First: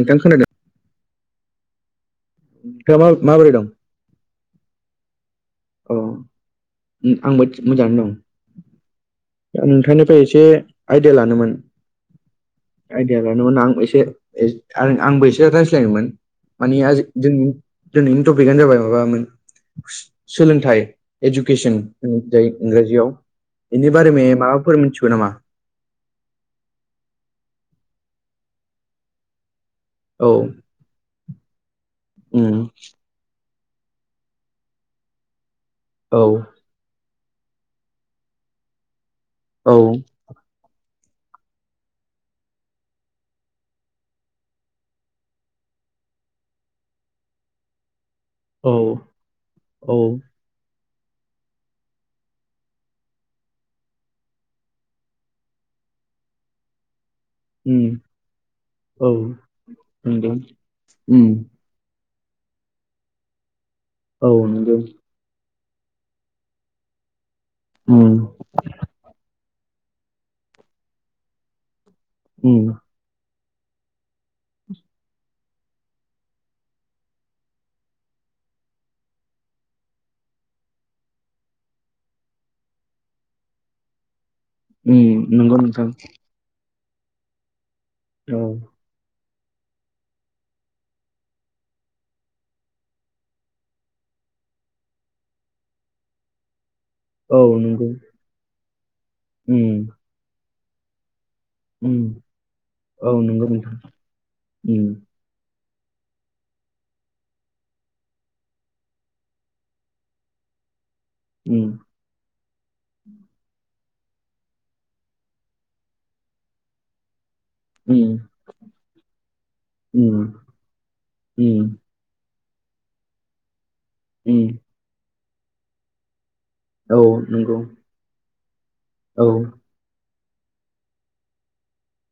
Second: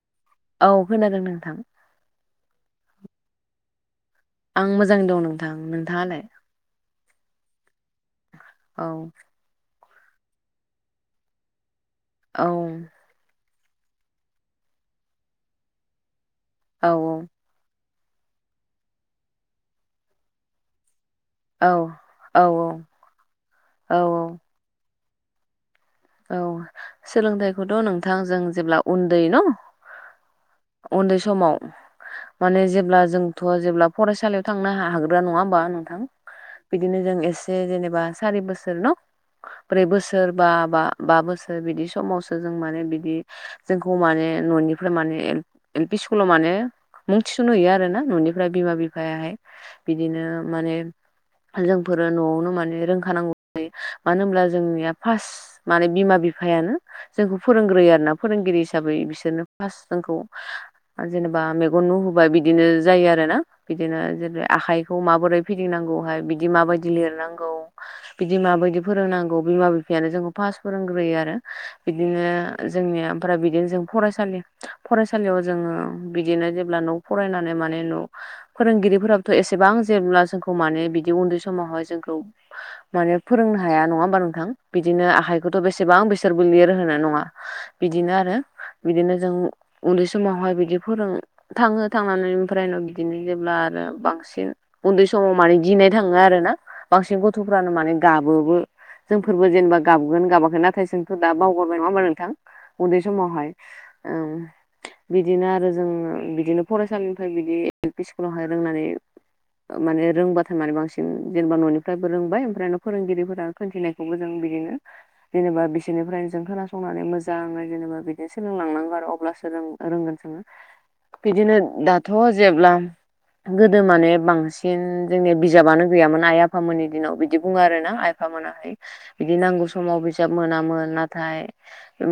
नोंथां खोनादों। औ खानादों नोंथां नों मा माबोरै दं आं मोजाङै दं नोंथां औ नोंथाङालाय? आंबो मोजाङानो दं औ। नोंथांनिफ्राय एसे आइदिया लानोमोन। औ। आइदिया लानोमोन आं एसे आंबो एसे रायज्लायनोमोन मानि औ जोंनि दिनैनि टपिकनो जाबाय माबामोन सोलोंथाइ औ इडुकेसन जाय इंराजियाव औ बेनि बारै म माबाफोर मिथिगौ नामा? औ सोलोंथाइखौथ' नोंथां जों जेब्ला उन्दै न' औ। उन्दै समाव उम माने जेब्ला जों थ' जेब्ला फरायसालियाव थांनो हाग्रा नङा होमबा नोंथां। औ। बिदिनो जों एसे जेनेबा सारि बोसोर न? औ ब्रै बोसोर बा बा बा बोसोर बिदि समावसो जों माने बिदि जोंखौ माने न'निफ्राय माने एल पि स्कुलाव माने मुं थिसन हैयो आरो ना न'नि ओमफ्राय औ बिमा बिफायाहाय औ बिदिनो माने जोंफोर न'आवनो माने रोंखानांगौ जायो मानो होनब्ला जोंनिया फास माने बिमा बिफायानो जोंखौ उम फोरोंग्रोयो आरोना फोरोंगिरि हिसाबै औ बिसोरनो फास जोंखौ नंगौ उम जेनेबा नु होबाय बिदिनो जायो आरो ना बिदिनो जै औ नंगौ आखायखौ माबोरै फिदिंनांगौहाय बिदि माबायदि लिरनांगौ उम बिदि माबायदि फोरोंनांगौ बिमा बिफायानो जों पास फोरोंग्रोयो आरो बिदिनो उम जोंनिया ओमफ्राय बिदिनो जों फरायसालि फरायसालियाव जोङो बिदिनो जेब्ला न' फरायनानै माने न' फोरोंगिरिफोराबोथ' एसेबां जेब्ला जोंखौ माने बिदि उन्दै समावहाय जोंखौ माने फोरोंनो हाया नङा होमबा नोंथां? बिदिनो उम नंगौ आखाइखौथ' नोंथां। बेसेबां बिसोरबो लिर होनो नङा बिदिनो आरो औ बिदिनो जों उन्दै समावहाय बिदि फोरों थाङो थांनानै ओमफ्रायनो बिदिनो जेब्ला आरो बांसिन उन्दै समाव माने गिनाय थाङो आरो ना बांसिन औ गथ'फ्रानो नंगौ माने गाबोबो जोंफोरबो उम जेनेबा गाबगोन गाबाखै नाथाय जोंथ दा बाव गभमेन्ट उम माबा नोंथां उन्दै औ नंगौ समावहाय नोंथां उम बिदिनो आरो जोङो बिदिनो फरायसालिनिफ्राय बिदि एल पि स्कुलावहाय रोंनानै माने रोंबाथाय माने बांसिन जेनेबा उम न'निफ्रायबो रोंबाय ओमफ्रायनो फोरोंगिरिफोरा खोन्थिनायखौबो जों बिदिनो जेनेबा बिसोरनिफ्रायनो जों खोनासंनानै मोजाङै जेनेबा उम बिदिनो सोलोंलांनांगौ आरो अब्लासो रों रोंगोन उम जोङो बिदिनो उम दाथ' जेब्ला गोदो माने उम बांसिन जोंनिया बिजाबानो गैयामोन आइ आफामोननि औ दिनाव बिदि नंगौ बुङो आरो ना आइ आफामोनाहाय औ बिदि नांगौ सम समाव बिजाब मोनामोन नाथाय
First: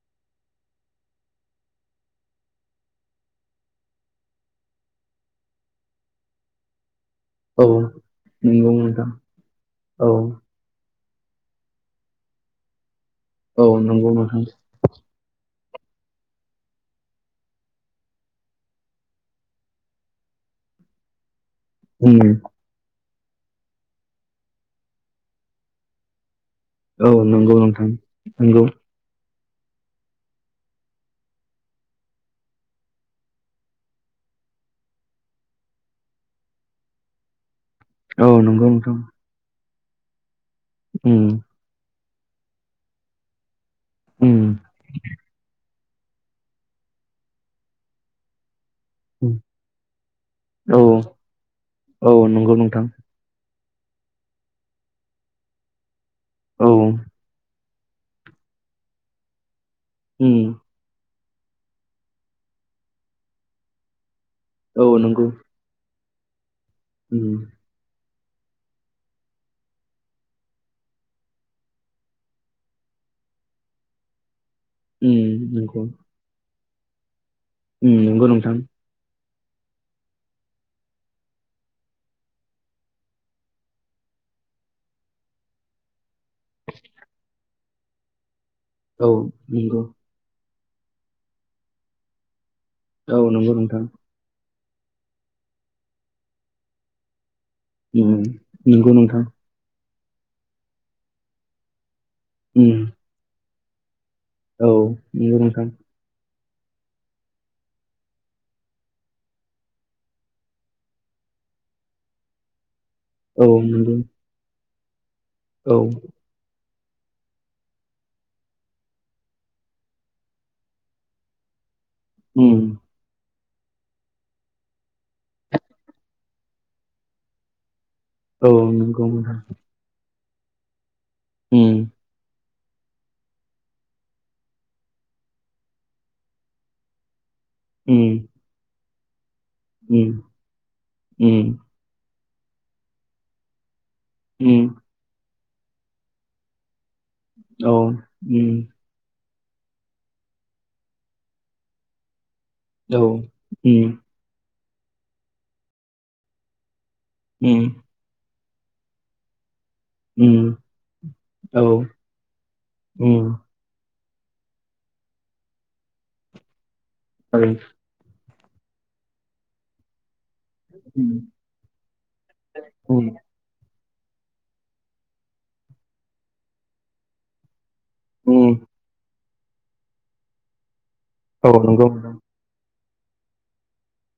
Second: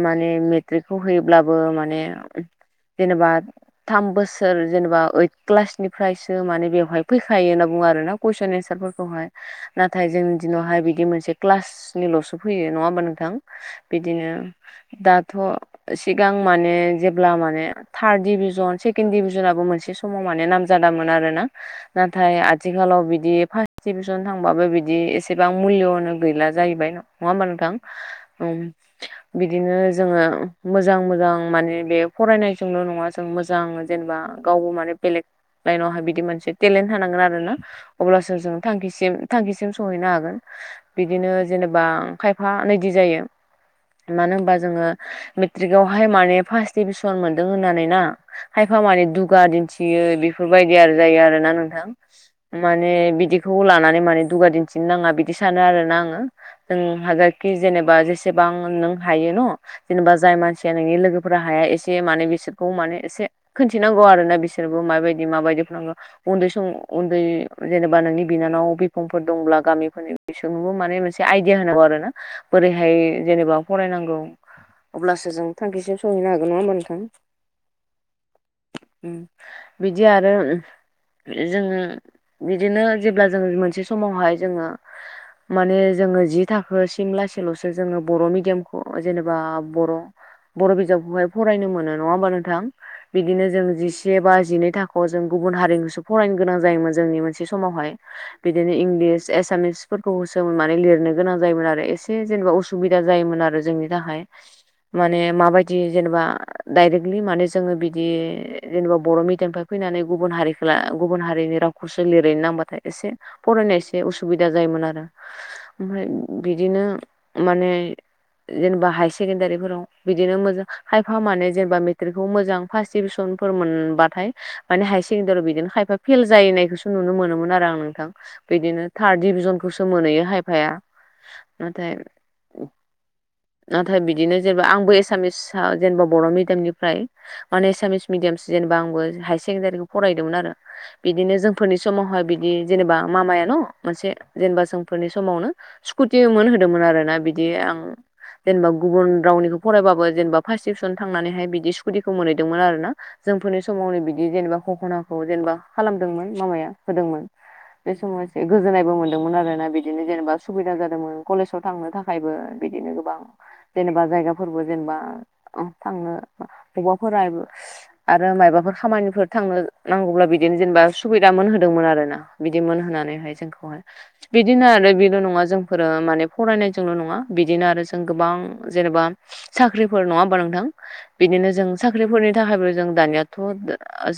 माने मेट्रिकखौ होयोब्लाबो माने जेनेबा थाम बोसोर जेनेबा ओइथ क्लासनिफ्रायसो माने बेवहाय फैखायो औ होनना बुङो आर ना कुइसन नंगौ नोंथां एन्सारफोरखौहाय नाथाय औ जोंनि दिनावहाय बिदि मोनसे क्लासनिल'सो फैयो नङा होमबा नोंथां औ नंगौ बिदिनो नोंथां दाथ' सिगां माने जेब्ला माने थार्द डिभिजन सेकेणड डिभिजनाबो मोनसे समाव माने नामजादामोन आर ना उम नाथाय आथिखालाव बिदि फार्स्ट डिभिसन थांबाबो बिदि एसेबां मुल्यनो गैला जाहैबाय नङा औ होमबा नंगौ नोंथां नंगौ। बिदिनो जोङो मोजां मोजां माने बे फरायनायजोंल' नङा जों मोजां जेनेबा गावबो माने बेलेक लाइनावहाय बिदि मोनसे टेलेन्ट होनांगोन आरो ना औ अब्लासो जों नंगौ नोंथां थांखिसिम थांखिसिम सहैनो हागोन उम बिदिनो जेनेबा खायफाानायायदि जायो उम मानो होनबा जोङो मेस्ट्रिक आवहाय माने फार्स्ट डिभिसन मोन्दों होननानै ना खायफा मानिे उम दुगा दिन्थियो बेफोरबायदि औ आरो जायो आरो ना नोंथां औ नंगौ नोंथां माने बिदि बेखौ लानानै माने दुगा दिन्थिननो नाङा बिदि सानो आरो ना आङो। औ जों हाजखि जेनेबा जेसेबां नों हायो न जेनेबा जाय उम मानसि जाया नोंनि लोगोफोरा हाया एसे माने बिसोरखौ माने एसे खोनन्थिनांगौ आरो ना बिसो सोरबो औ माबायदि नंगौ माबायदि फोरांगौ उन्दै सम उन्दै उम जेनेबा नोंनि बिनानाव बिफांफोर दंब्ला गामिफोरनिसोंबो माने मोनसे आइ गियान होनांगौ आरो ना बोरैहाय जेनेबा फरायनांगौ। अब्लासो उम जों नंगौ थांखिसिम सहैनो हागोन नङा होमबा नोंथां। उम नंगो नोंथां। बिदि आरो आरो जोङो बिदिनो जेब्ला जों मोनसे समावहाय जोङो माने जोङो जि थाखोसिम लासैल'सो जोङो बर' मिडियामखौ औ जेनेबा नंगौ बर' बर' बिजाबखौहाय फरायनो मोनो नङा होमबा नोंथां औ बिदिनो नंगौ जों नोंथां जि से बा जिनै थाखोआव जों गुबुन हारिजोंसो फरायनो गोनां जायोमोन जोंनि मोनसे समावहाय उम बिदिनो नंगौ नोंथां इंलिस एसामिसफोरखौ होसो मान लिरनो गोनां जायोमोन आरो जेनेबा उम असुबिदा जायोमोन आरो जोंनि थाखाय औ माने नंगौ नोंथां माबायदि जेनेबा डाइरेक्टलि माने जोङो बिदि जेनेबा बर' मिडियामनिफ्राय फैनानै गुबुन हारि गुबुन हारिनि रावखौसो लिरैनो नांबाथाय एसे औ फरायनाय नंगौ एसे उसुबिदा जायोमोन आरो औ ओमफ्राय बिदिनो माने जेनेबा हायार सेकेणडारिफोराव बिदिनो मोजां हाइफा मानो जेनेबा मेट्रिकखौ उम मोजां फास टिउसनफोर मोनबाथाय माने हायार सेकेण्डारियाव बिदिनो खायफा फेल जायनायखौसो नुनो मोनोमोन आरो आं नोंथां औ बिदिनो नंगौ थार्द नोंथां डिभिजनखौसो मोनहैयो हायफाया उम नाथाय नाथाय बिदिनो जेनेबा आंबो एसामिसआ जेनेबा बर' मिडियामनिफ्राय माने एसामिस उम मिडियामसो जेनेबा आंबो हायार सेकेण्डारिखौ उम फरायदोंमोन आरो बिदिनो उम जोंफोरनि समावहाय बिदि जेनेबा मामाय न' मोनसे जेनेबा उम जोंफोरनि समावनो स्कुटि मोनहो होदोंमोन आरोना बिदि औ आं उम जेनेबा गुबुन रावनिखौ फरायबाबो जेनेबा फार्स् डिभिसन थांनानैहाय बिदि दिखौ मोनहैदोंमोन आरो ना औ जोंफोरनि उम समावनो बि बिदि जेनेबा खखनाखौ जेनेबा खालामदोंमोन मामाया होदोंमोन ओ बे समाव एसे गोजोननायबो मोन्दोंमोन आरो ना बिदि बिदिनो जेनेबा उम सुबिदा जादोंमोन कलेजाव औ थांनो थाखायबो बिदिनो गोबां उम जेनेबा जायगाफोरबो जेनेबा थांनो बबाफोरो आरो आरो मायबाफोर खामानिफोर थांनो नांगौब्ला बिदिनो जेनेबा उम सुबिदा मोनहोदोंमोन आरो ना बिदि मोनहानैहाय जोंखौहाय बिदिनो आरो बेल' नङा जोंफोरो माने फरायनायजोंल' नङा बिदिनो आरो जों गोबां उम जेनेबा साख्रिफोर नङा होमबा नोंथां बिदिनो औ जों नंगौ साख्रिफोरनि बिनि थाखायबो जों दानियाथ'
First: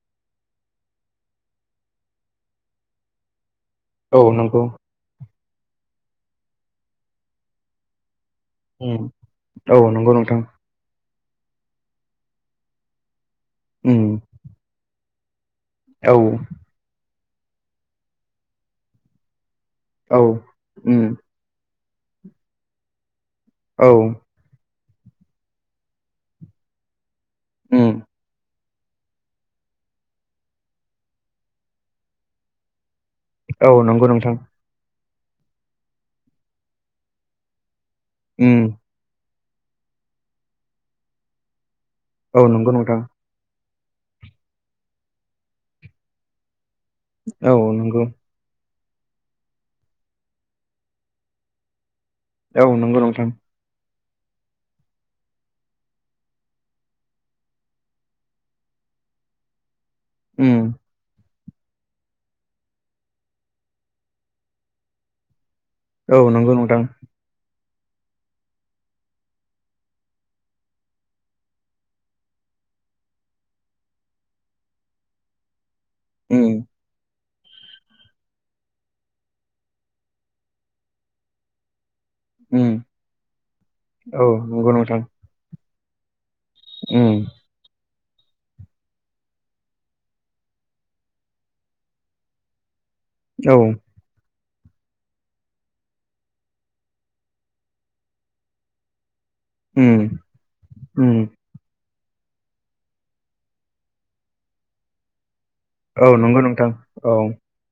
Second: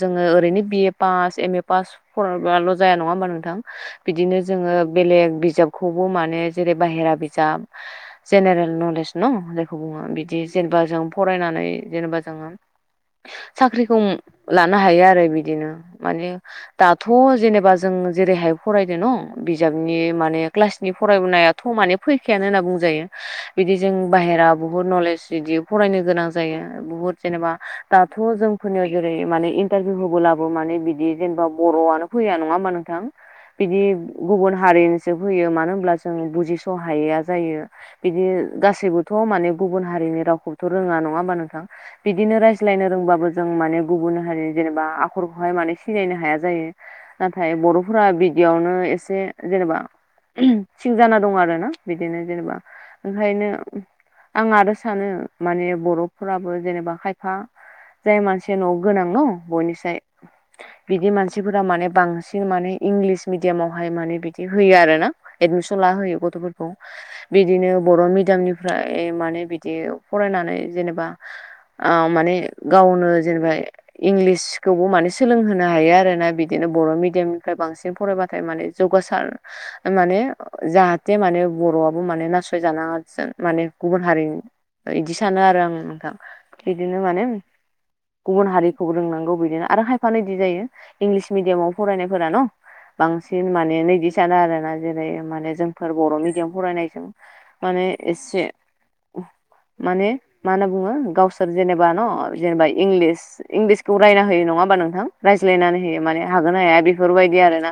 जोङो ओरैनो B A pass M A pass फरायबाल' जाया नङा होमबा नोंथां औ बिदिनो नंगौ जोङो बेलेग बिजाबखौबो माने जेरै बाहेरा बिजाब जेनेरेल नलेज उम दं जायखौ औ बुङो नंगौ बिदि नोंथां जेनेबा जों फरायनानै जेनेबा जोङो साख्रिखौ उम लानो हायो आरो बिदिनो औ माने दाथ' जेनेबा जों जेरैहाय फरायदो न' बिजाबनि औ माने क्लासनि उम फरायबोनाय थ' माने फैखायानो होनना बुंजायो बिदि औ जों बाहेरा बुहुत नलेज बिदि फरायनो गोनां जायो बुहुत जेनेबा उम दाथ' जों फोरनियाव जेरै माने इन्टारभिउ होबोलाबो माने बिदि जेनेबा बर'आनो फैया नङा होमबा नोंथां औ बिदि नंगौ नोंथां गुबुन हारिनि जोब होयो मानो होनब्ला जों बुजिस' हाया जायो बिदि उम गासैबो माने गुबुन हारिनि रावखौबोथ' रोङा नङा होमबा नोंथां बिदिनो औ नंगौ रायज्लायनो नोंथां रोंबाबो जों माने गुबुन हारि जेनेबा आखरखौहाय माने सिनायनो हाया जायो नाथाय औ नंगौ बर'फोरा बि बेयावनो एसे जेनेबा सिं जाना दं आरो ना बिदिनो जेनेबा औ नंगौ नोंथां ओंखायनो आं आरो सानो माने बर'फोराबो जेनेबा खायफा जाय मानसिया न'आव गोनां बयनिसाय उम बिदि मानसिफोरा माने बांसिन माने इंलिस मिडियामाव बेहाय माने बिदि होयो आरो ना एदमिसन ला होयो औ नंगौ गथ'फोरखौ नोंथां बिदिनो बर' मिडियामनिफ्राय माने बिदि फरायनानै जेनेबा माने गावनो जेनेबा इंलिसखौबो माने सोलोंहोनो हायो आरो उम बिदिनो बर' मिडियामनिफ्राय बांसिन फरायबा माने जौगासार माने जाहाथे माने बर' माने उम नासयजानाङा माने गुबुन हारि औ नंगौ नोंथां बिदि सानो आरो आं नोंथां बिदिनो उम माने गुबुन हारिखौ रोंनांगौ बिदिनो आरो खायफानोदि जायो इंलिस मिडियामाव फरायनायफोरा न' बांसिन औ माने नैदि सानो आरोना जेरै माने जोंफोर बर' मिडियाम फरायनायजों माने एसे उम माने मा होनना बुङो उम गाव सोर जेनेबा न जेनेबा इंलिस इंलिसखौ रायना होयो नङा हबा नोंथां रायज्लायनानै होयो औ माने नंगौ हागोना नोंथां हाया औ बेफोरबायदि आरो ना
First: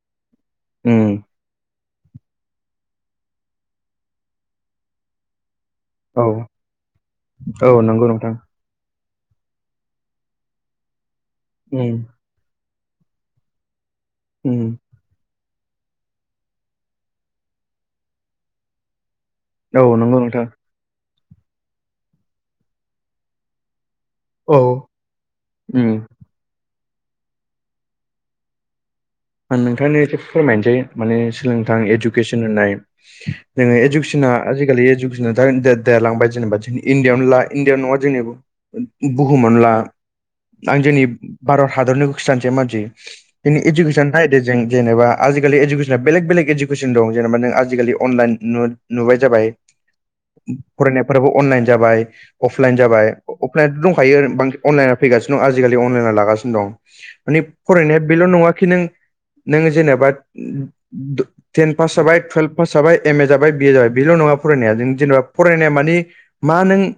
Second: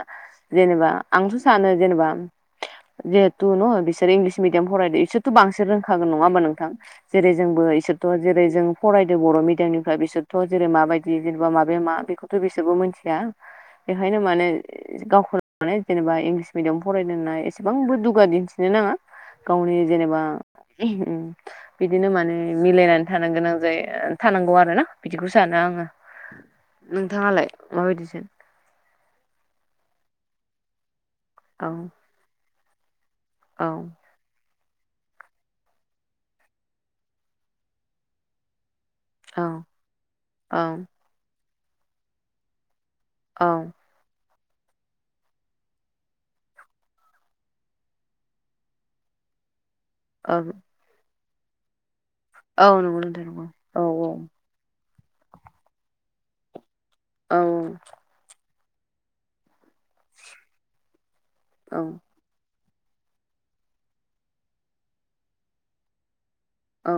जेनेबा उम आंथ' सानो जेनेबा जिहेथु न बिसोर इंलिस मिडियाम फरायदों इसोर थ' बांसिन रोंखागोन नङा औ होमा नोंथां जेरै जोंबो औ नंगौ इसोरथ' नोंथां जेरै जों फरायदों बर' मिडियामनिफ्राय बिसोरथ' जेरै माबायदि जेनेबा माबे मा उम बेखौथ' बिसोरबो मिथिया बेखायनो माने उम गावखौ ल' जेनेबा इंलिस मिडियाम फरायदों होनना एसेबांबो दुगा दिन्थिनो नाङा गावनि औ नंगौ जेनेबा नोंथां बिदिनो माने मिलायनानै थानो गोनां जायो। औ थानांगौ आरोना बिदिखौ सानो आङो उम नोंथाङालाय माबायदिसो आं नोंथांनो एसे फोरमायनोसै माने औ सोलोंथां इडुकेसन होननाय औ जोङोे इदु केसना आजिखालि इडुकेसना देरलांबाय जेनेबा इणडियआव ला इण्डिआव नङा जेनेबा बुहुम औ मोनला औ आं जोंनि भारत हादरनि गोसो सानसे मानसि जोंनि इडु नायदो जों जेनेबा आिखालि इडुकेसना बेलेग बेलेग इडुकेसन दं जेनेबा नों आजिखालि अनलाइन नुबाय जाबाय औ फरायनायफोराबो अनलाइन जाबाय औ अफलाइन नंगौ जाबाय नोंथां नंगौ औ अफलाइनथ' औ दंखायो बां अनलाइना फैगासिनो दं आजिखालि अनलाइना लागासिनो दं औ मानि फरायनाया बेल' नङाखि नों नों जेनेबा टेन पास जाबाय टुवेल्भ पास जाबाय एम ए जाबाय बिए जाबाय बेल' नङा फरायनाया जों जेनेबा फरायनाया मानि मा नों औ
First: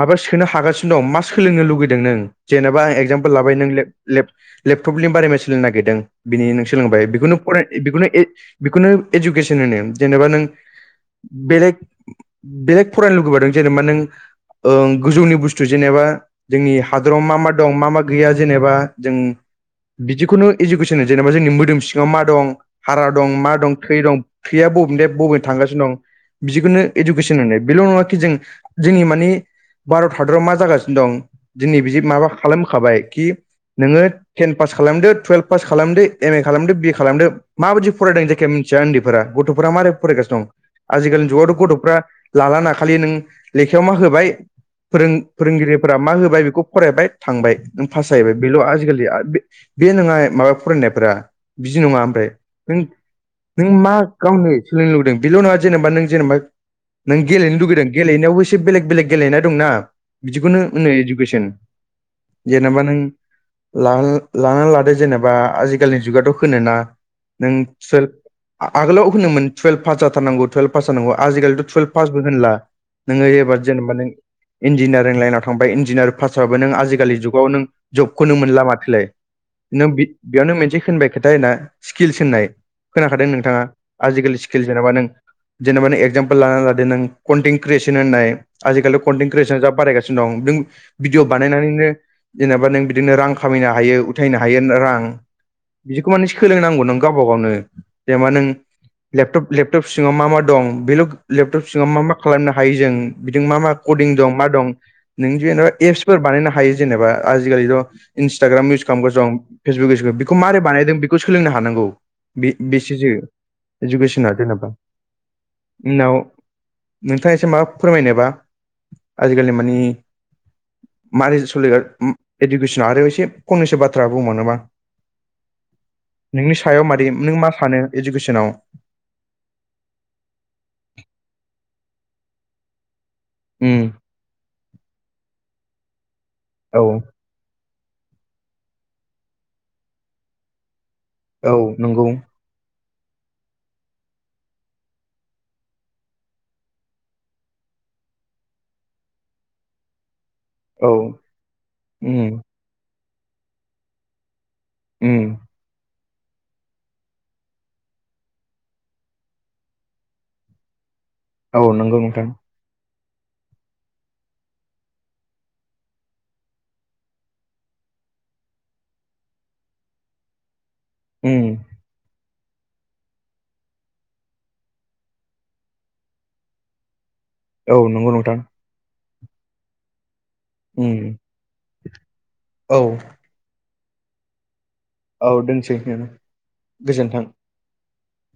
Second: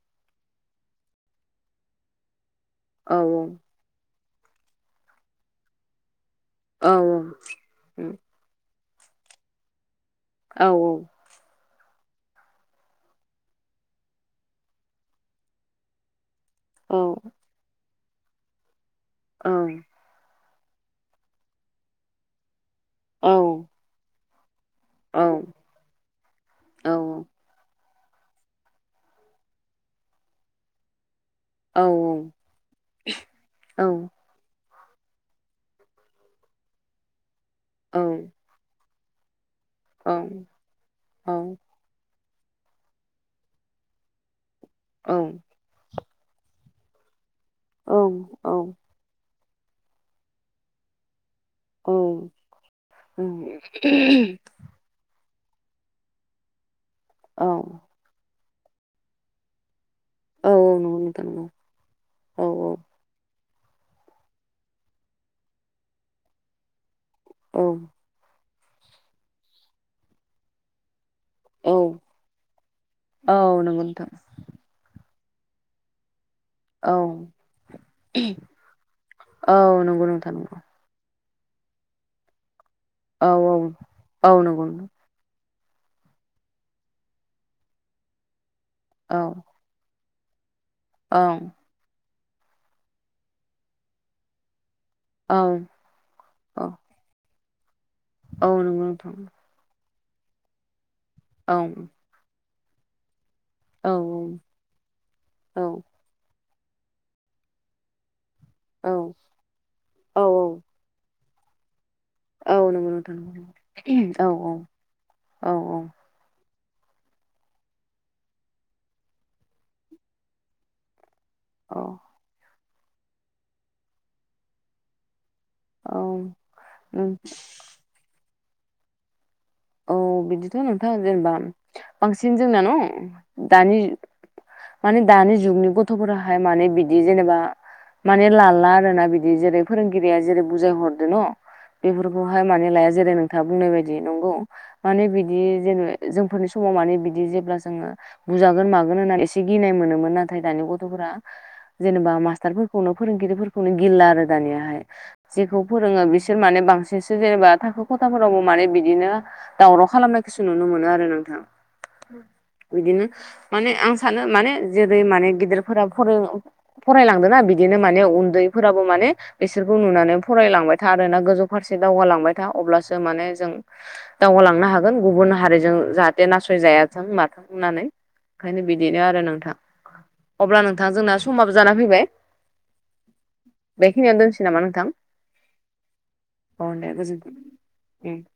माबा सोनो हागासिनो दं मा सोलोंनो लुगैदों नों जेनेबा आं औ एगजामपोल लाबाय नों ले-लेपटपनि बारे सोलोंनो नागिरदों बिनि नों औ सोलोंबाय बेखौनो फराय बेखौनो बेखौनो इडुकेसन होनो जेनेबा नों औ औ बेलेग बेलेक फरायनो लुुबैबादों जेनेबा नों ओ गोजौनि बुस्थु जेनेबा जोंनि औ औ हादराव मा मा दं मा मा गैया जेनेबा जों बिदिखुनु इडुकेसन जेनेबा जोंनि मोदोम सिङाव मा दं हारा दं मा दं थै दं थैया बब दे बबेनो थांगासिनो दं बिदिखौनो इडुकेसन मोननाय बेल' नङााखि जों जोंनि माने भारत हादरा मा जागासिनो दं औ दिनै बिदि माबा खालामखाबाय कि नोङो टेन पास खालामदो टुयेल्भ पास खालामदो एम ए खालामदो बि ए खालामदो माबायदि फरायदों जायखिया मिन्थिया उन्दैफोरा गथ'फ्रा मारै फरायगासिनो दं आजिखालिनि जुगावथ' गथ'फ्रा लालाना नों खालि नों लेखायाव मा होबाय फोरों फोरोंगिरि फोरा मा होबाय बेखौ फरायबाय थांबाय पास जाहैबाय बेल' आजिखालि बे नङा माबा फरायनायफोरा बिदि औ नङा ओमफ्राय नों नों मा गावनो सोलिनो लुगैदों बेल' नङा जेनेबा नों जेनेबा नों गेलेनो लुगैदों गेलेनायावबो एसे बेलेग बेलेग गेलेनाय दंना बिदिखौनो नंगौ होनो नोंथां इडुकेसन नंगौ औ औ जेनेबा नों लानानै लादो जेने बा आजिखालिनि जुगाथ' होनोना नों औ सोर आगोलाव होनोमोन तुवेल्भ पास जाथारनांगौ टुवेल्भ पास जानांगौ आजिखालिथ' औ टुयेल्भ पासबो होनला नोङो औ एबार नंगौ जेनेबा नों नोंथां इन्जिनियारिं लाइनाव थांबा इन्जिनियार पासा जाबाबो नों औ आजिखालि जुगाव नों जबखौनो मोनला माथोलाय औ नों नंगौ नोंथां बेयावनो नंगौ मोनसे होननाय खोथा होना स्किल्स होननाय खोनाखादों औ औ नोंथाङा औ आजिखालि नंगौ स्किल्स जेनबा नों जेनेबा एगजाम्पोल लानानानै लादों नों कन्टेट क्रियेसन होननाय आजिखालि औ कन्टेन् क्रियेसन जा बारायगासिनो नों औ भिडिअ बानायनानैनो जेनेबा नों बिदिनो रां खामायनो हायो उथायनो हायो रां औ बिदिखौ माने औ सोलोंनांगौ नों गावबा गावनो जेनेबा नों औ नंगौ नोंथां लेपटपे लेप लेपटप सिङाव मा मा दं बेल औ लेपटप सिङाव मा मा खालामनो हायो जों बिदिनो मा मा औ कदिं दं मा दं नों औ जेनेबा एपसफोर बानायनो हायो जेनेबा आजिखालिथ इन्स्टाग्राम इउस औ खालामगासिनो दं फेसबुक इउस औ बेखौ मारै बानायदों बेखौ सोलोंनो हानांगौ बे औ बेस नंगौ जो नोंथां नंगौ नंगौ। औ इडुकेसना जेनेबा औ औ उनाव नोंथाङा एसे मा फोरमायनोबा आजिखालि माने मारै सलिग औ इडुकेसना आरो एसे फंनैसो बाथ्रा बुंबावनोबा औ नोंनि सायाव औ मादि नों मा सानो इडुकेसनाव औ बिदिथ नोंथाङा जेनेबा बांसिन जोंना न उम दानि माने दानि जुगनि गथ'फोराहाय माने औ बिदि जेनेबा माने लाला आरोना बिदि जेरै फोरोंगिरिया जेरै बुजाय हरदो न औ नंगौ बेफोरखौह लाया जेरै नोंथाङा बुंनाय बायदि नंगौ माने बिदि जेनबा जोंफोरनि समाव माने बिदि जेब्ला जोङो बुजागोन मागोन होननानै एसे गिनाय मोनोमोन न थाय दानि औ गथ'फोरा्रा उम जेनेबा मास्टारफोरखौनो फोरोंगिरिफोरखौनो गिला आरो दानियाहाय उम जेखौ फोरोङो बिसोर माने बांसिनसो जेनेबा थाखो खथाफोरावबो माने बिदिनो दावराव खालामनायखौसो नुनो मोनो आरो नोंथां औ नंगौ नोंथां बिदिनो माने आं सानो माने जेरै माने गिदिरफोरा फोरोङो फरायलांदोंना बिदिनो माने उन्दैफोराबो माने बिसोरखौ नुनानै फरायलांबाय था आरोना उम गोजौ फारसे दावगालांबाय था अब्लासो माने जों दावगालांनो हागोन गुबुन हारिजों जाहाथे नासय जायाथों माथों औ होननानै नंगौ नोंथां ओंखायनो बिदिनो आरो नोंथां अब्ला नोंथां उम जोंना समाबो जाना फैबाय औ बेखिनियावनो दोननोसै नामा नोंथां औ दोनसै नों अ दे गोजोन्थों गोजोनथों उम